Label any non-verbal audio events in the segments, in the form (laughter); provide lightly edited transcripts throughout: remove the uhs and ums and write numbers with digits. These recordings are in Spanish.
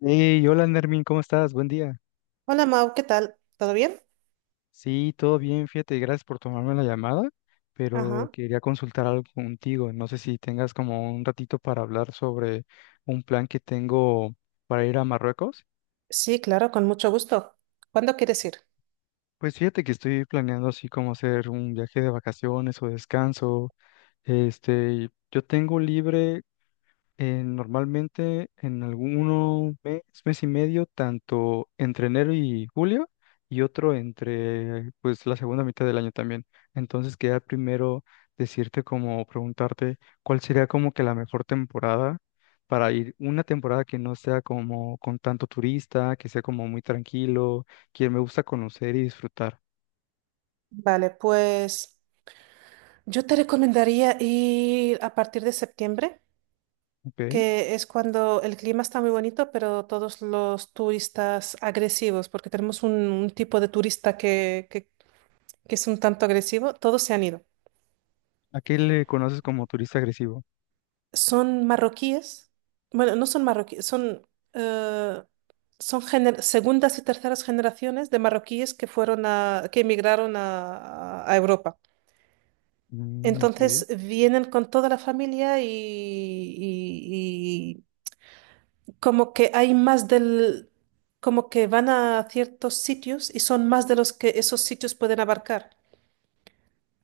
Hey, hola Nermin, ¿cómo estás? Buen día. Hola Mau, ¿qué tal? ¿Todo bien? Sí, todo bien, fíjate, gracias por tomarme la llamada, pero Ajá. quería consultar algo contigo. No sé si tengas como un ratito para hablar sobre un plan que tengo para ir a Marruecos. Sí, claro, con mucho gusto. ¿Cuándo quieres ir? Pues fíjate que estoy planeando así como hacer un viaje de vacaciones o descanso. Yo tengo libre. Normalmente en alguno mes, mes y medio, tanto entre enero y julio, y otro entre pues la segunda mitad del año también. Entonces quería primero decirte, como preguntarte, cuál sería como que la mejor temporada para ir, una temporada que no sea como con tanto turista, que sea como muy tranquilo, que me gusta conocer y disfrutar, Vale, pues yo te recomendaría ir a partir de septiembre, ¿ok? que es cuando el clima está muy bonito, pero todos los turistas agresivos, porque tenemos un tipo de turista que es un tanto agresivo, todos se han ido. ¿A qué le conoces como turista agresivo? Son marroquíes, bueno, no son marroquíes, son, eh, son segundas y terceras generaciones de marroquíes que que emigraron a Europa. Mm, ok. Entonces vienen con toda la familia y como que hay como que van a ciertos sitios y son más de los que esos sitios pueden abarcar.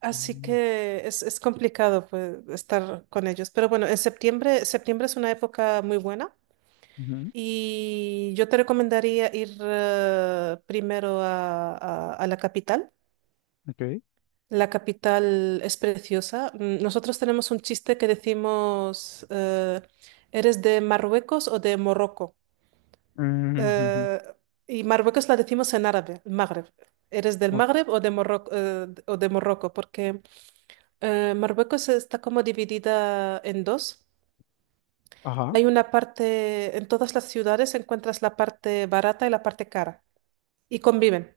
Así Mm, que es complicado pues, estar con ellos. Pero bueno, en septiembre, septiembre es una época muy buena. ujú, Y yo te recomendaría ir primero a la capital. ok. La capital es preciosa. Mm, nosotros tenemos un chiste que decimos, ¿eres de Marruecos o de Morroco? Mm. Eh, (laughs) y Marruecos la decimos en árabe, el Magreb. ¿Eres del Ujú, Magreb o de Morroco, o de Morroco? Porque Marruecos está como dividida en dos. ajá. Hay una parte, en todas las ciudades encuentras la parte barata y la parte cara y conviven.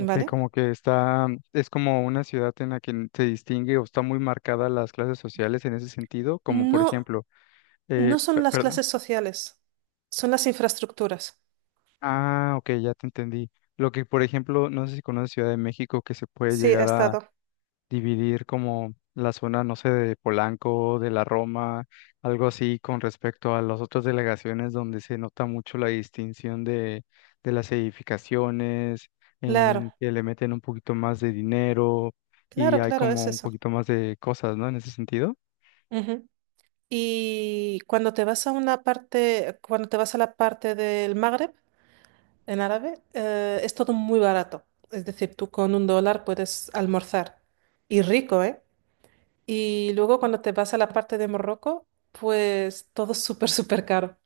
Ok, como que está, es como una ciudad en la que se distingue o está muy marcada las clases sociales en ese sentido, como por No, ejemplo, no son las perdón. clases sociales, son las infraestructuras. Ah, ok, ya te entendí. Lo que, por ejemplo, no sé si conoces Ciudad de México, que se puede Sí, he llegar estado. dividir como la zona, no sé, de Polanco, de la Roma, algo así con respecto a las otras delegaciones donde se nota mucho la distinción de, las edificaciones, Claro, en que le meten un poquito más de dinero y claro, hay claro, es como un eso. poquito más de cosas, ¿no? En ese sentido. Ujú. Y cuando te vas a una parte, cuando te vas a la parte del Magreb, en árabe, es todo muy barato. Es decir, tú con un dólar puedes almorzar. Y rico, ¿eh? Y luego cuando te vas a la parte de Morroco, pues todo es súper, súper caro.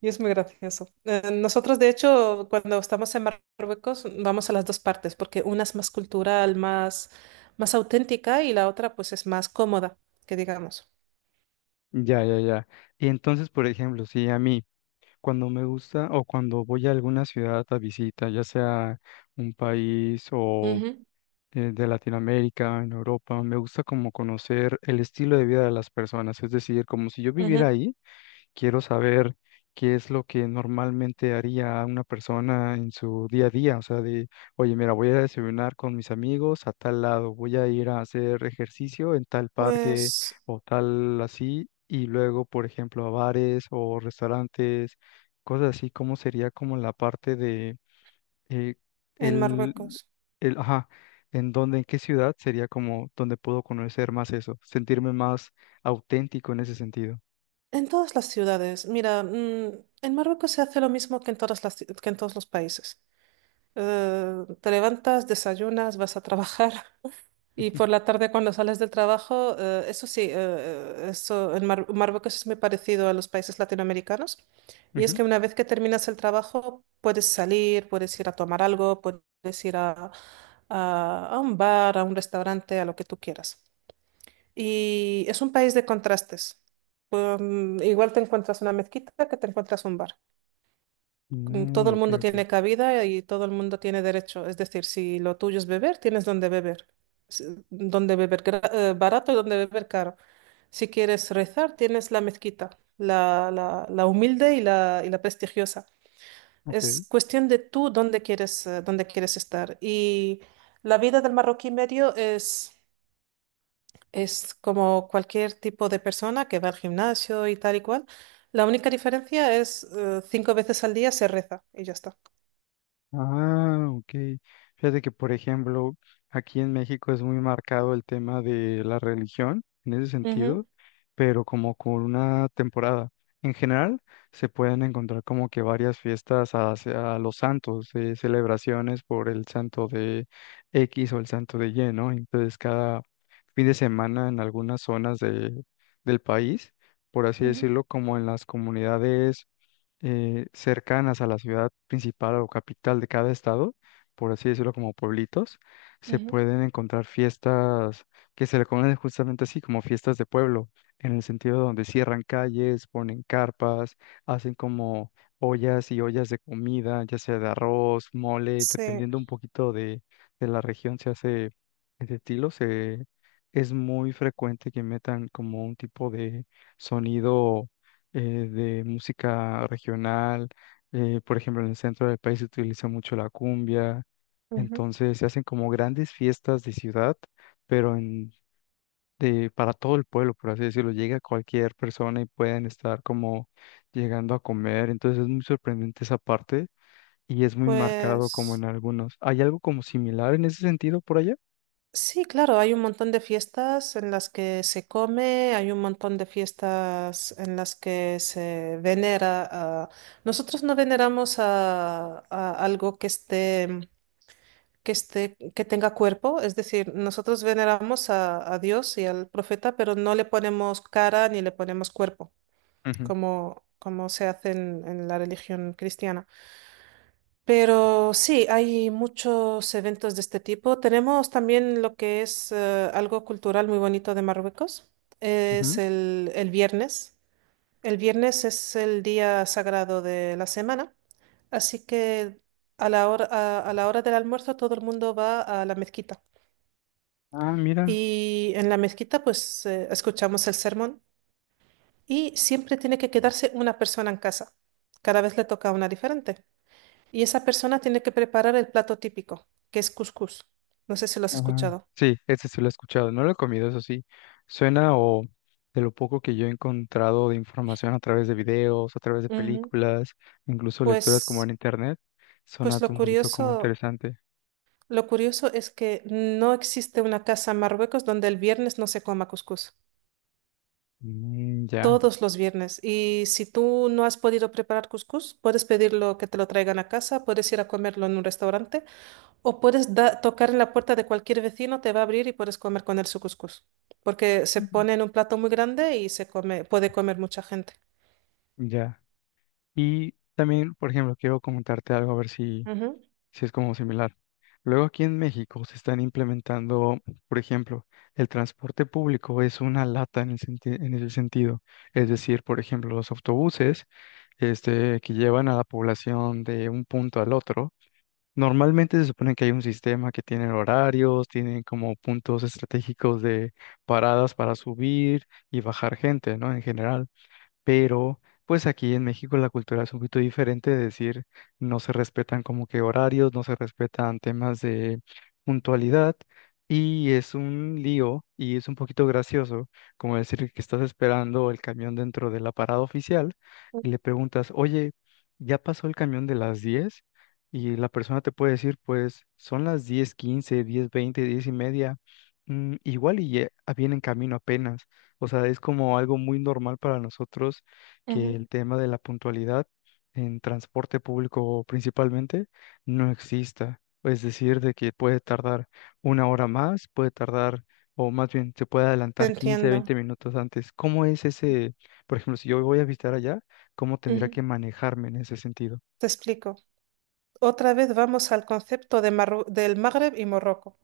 Y es muy gracioso. Nosotros, de hecho, cuando estamos en Marruecos, vamos a las dos partes, porque una es más cultural, más auténtica, y la otra, pues, es más cómoda, que digamos. Ya, ya, ya. Y entonces, por ejemplo, si a mí cuando me gusta o cuando voy a alguna ciudad a visita, ya sea un país o Ujú, de Latinoamérica, en Europa. Me gusta como conocer el estilo de vida de las personas, es decir, como si yo viviera ujú. ahí, quiero saber qué es lo que normalmente haría una persona en su día a día, o sea, de, oye, mira, voy a desayunar con mis amigos a tal lado, voy a ir a hacer ejercicio en tal parque Pues o tal así, y luego, por ejemplo, a bares o restaurantes, cosas así. ¿Cómo sería como la parte de eh, en el, Marruecos, el, ajá, en dónde, en qué ciudad sería como donde puedo conocer más eso, sentirme más auténtico en ese sentido? en todas las ciudades, mira, mm, en Marruecos se hace lo mismo que en todas que en todos los países. Te levantas, desayunas, vas a trabajar. Y Ujú. por la tarde cuando sales del trabajo, eso sí, eso en Marruecos es muy parecido a los países latinoamericanos. Y es Ujú. que una vez que terminas el trabajo, puedes salir, puedes ir a tomar algo, puedes ir a un bar, a un restaurante, a lo que tú quieras. Y es un país de contrastes. Pues, mm, igual te encuentras una mezquita que te encuentras un bar. Mm, todo Mm, el ok, mundo ok, tiene cabida y todo el mundo tiene derecho. Es decir, si lo tuyo es beber, tienes donde beber. Donde beber barato y donde beber caro. Si quieres rezar, tienes la mezquita, la humilde y y la prestigiosa. Es ok. cuestión de tú dónde quieres estar. Y la vida del marroquí medio es como cualquier tipo de persona que va al gimnasio y tal y cual. La única diferencia es 5 veces al día se reza y ya está. Ah, ok. Fíjate que, por ejemplo, aquí en México es muy marcado el tema de la religión en ese sentido, pero como con una temporada. En general, se pueden encontrar como que varias fiestas hacia los santos, celebraciones por el santo de X o el santo de Y, ¿no? Entonces, cada fin de semana en algunas zonas del país, por así Ujú, decirlo, como en las comunidades cercanas a la ciudad principal o capital de cada estado, por así decirlo, como pueblitos, se ujú, pueden encontrar fiestas que se le conocen justamente así, como fiestas de pueblo, en el sentido donde cierran calles, ponen carpas, hacen como ollas y ollas de comida, ya sea de arroz, mole, sí, dependiendo un poquito de la región. Se hace ese estilo. Es muy frecuente que metan como un tipo de sonido, eh, de música regional. Por ejemplo, en el centro del país se utiliza mucho la cumbia. ujú. Entonces se hacen como grandes fiestas de ciudad, pero para todo el pueblo, por así decirlo. Llega cualquier persona y pueden estar como llegando a comer. Entonces es muy sorprendente esa parte y es muy marcado como en Pues algunos. ¿Hay algo como similar en ese sentido por allá? sí, claro, hay un montón de fiestas en las que se come, hay un montón de fiestas en las que se venera a... Nosotros no veneramos a algo que esté, que tenga cuerpo, es decir, nosotros veneramos a Dios y al profeta, pero no le ponemos cara ni le ponemos cuerpo, Ujú. Como se hace en la religión cristiana. Pero sí, hay muchos eventos de este tipo. Tenemos también lo que es algo cultural muy bonito de Marruecos. Es Ujú. El viernes. El viernes es el día sagrado de la semana. Así que a la a la hora del almuerzo todo el mundo va a la mezquita. Ah, mira. Y en la mezquita pues escuchamos el sermón y siempre tiene que quedarse una persona en casa. Cada vez le toca una diferente. Y esa persona tiene que preparar el plato típico, que es cuscús. No sé si lo has Ajá. escuchado. Sí, ese sí lo he escuchado. No lo he comido, eso sí. Suena o De lo poco que yo he encontrado de información a través de videos, a través de Ujú. películas, incluso lecturas como en Pues, internet, suena pues un poquito como interesante. lo curioso es que no existe una casa en Marruecos donde el viernes no se coma cuscús. Mm, ya. Todos los viernes. Y si tú no has podido preparar cuscús, puedes pedirlo que te lo traigan a casa, puedes ir a comerlo en un restaurante o puedes tocar en la puerta de cualquier vecino, te va a abrir y puedes comer con él su cuscús. Porque se Ujú. pone en un plato muy grande y se come, puede comer mucha gente. Ya. Y también, por ejemplo, quiero comentarte algo a ver si. Ujú. Sí, es como similar. Luego aquí en México se están implementando, por ejemplo, el transporte público es una lata en el en ese sentido. Es decir, por ejemplo, los autobuses, que llevan a la población de un punto al otro. Normalmente se supone que hay un sistema que tiene horarios, tienen como puntos estratégicos de paradas para subir y bajar gente, ¿no? En general, pero pues aquí en México la cultura es un poquito diferente, es decir, no se respetan como que horarios, no se respetan temas de puntualidad y es un lío y es un poquito gracioso, como decir que estás esperando el camión dentro de la parada oficial y le preguntas, oye, ¿ya pasó el camión de las 10? Y la persona te puede decir, pues son las 10:15, 10:20, 10:30, igual y ya viene en camino apenas. O sea, es como algo muy normal para nosotros que Ujú, el tema de la puntualidad en transporte público principalmente no exista. Es decir, de que puede tardar una hora más, puede tardar, o más bien se puede te adelantar 15, entiendo. 20 minutos antes. ¿Cómo es ese, por ejemplo, si yo voy a visitar allá, cómo tendría Ujú. que manejarme en ese sentido? Te explico. Otra vez vamos al concepto de del Magreb y Morroco.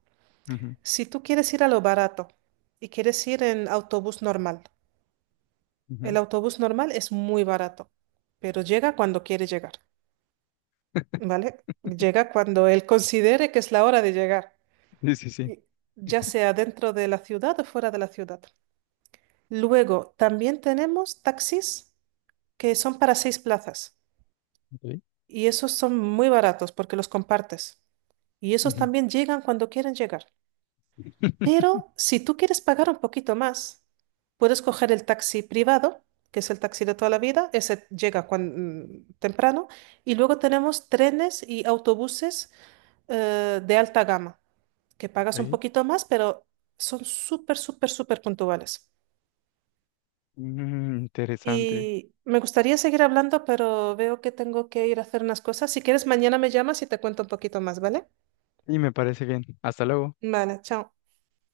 Ujú, Si tú quieres ir a lo barato y quieres ir en autobús normal, el ujú. autobús normal es muy barato, pero llega cuando quiere llegar, ¿vale? Llega cuando él considere que es la hora de llegar, Sí, sí, sí. y- ya sea dentro de la ciudad o fuera de la ciudad. Luego, también tenemos taxis que son para 6 plazas. Ok. Y esos son muy baratos porque los compartes. Y esos Ujú. también llegan cuando quieren llegar. (laughs) Pero si tú quieres pagar un poquito más, puedes coger el taxi privado, que es el taxi de toda la vida, ese llega temprano, y luego tenemos trenes y autobuses de alta gama, que pagas un Ok. poquito más, pero son súper, súper, súper puntuales. Mm, interesante. Y me gustaría seguir hablando, pero veo que tengo que ir a hacer unas cosas. Si quieres, mañana me llamas y te cuento un poquito más, ¿vale? Y me parece bien. Hasta luego. Vale, chao.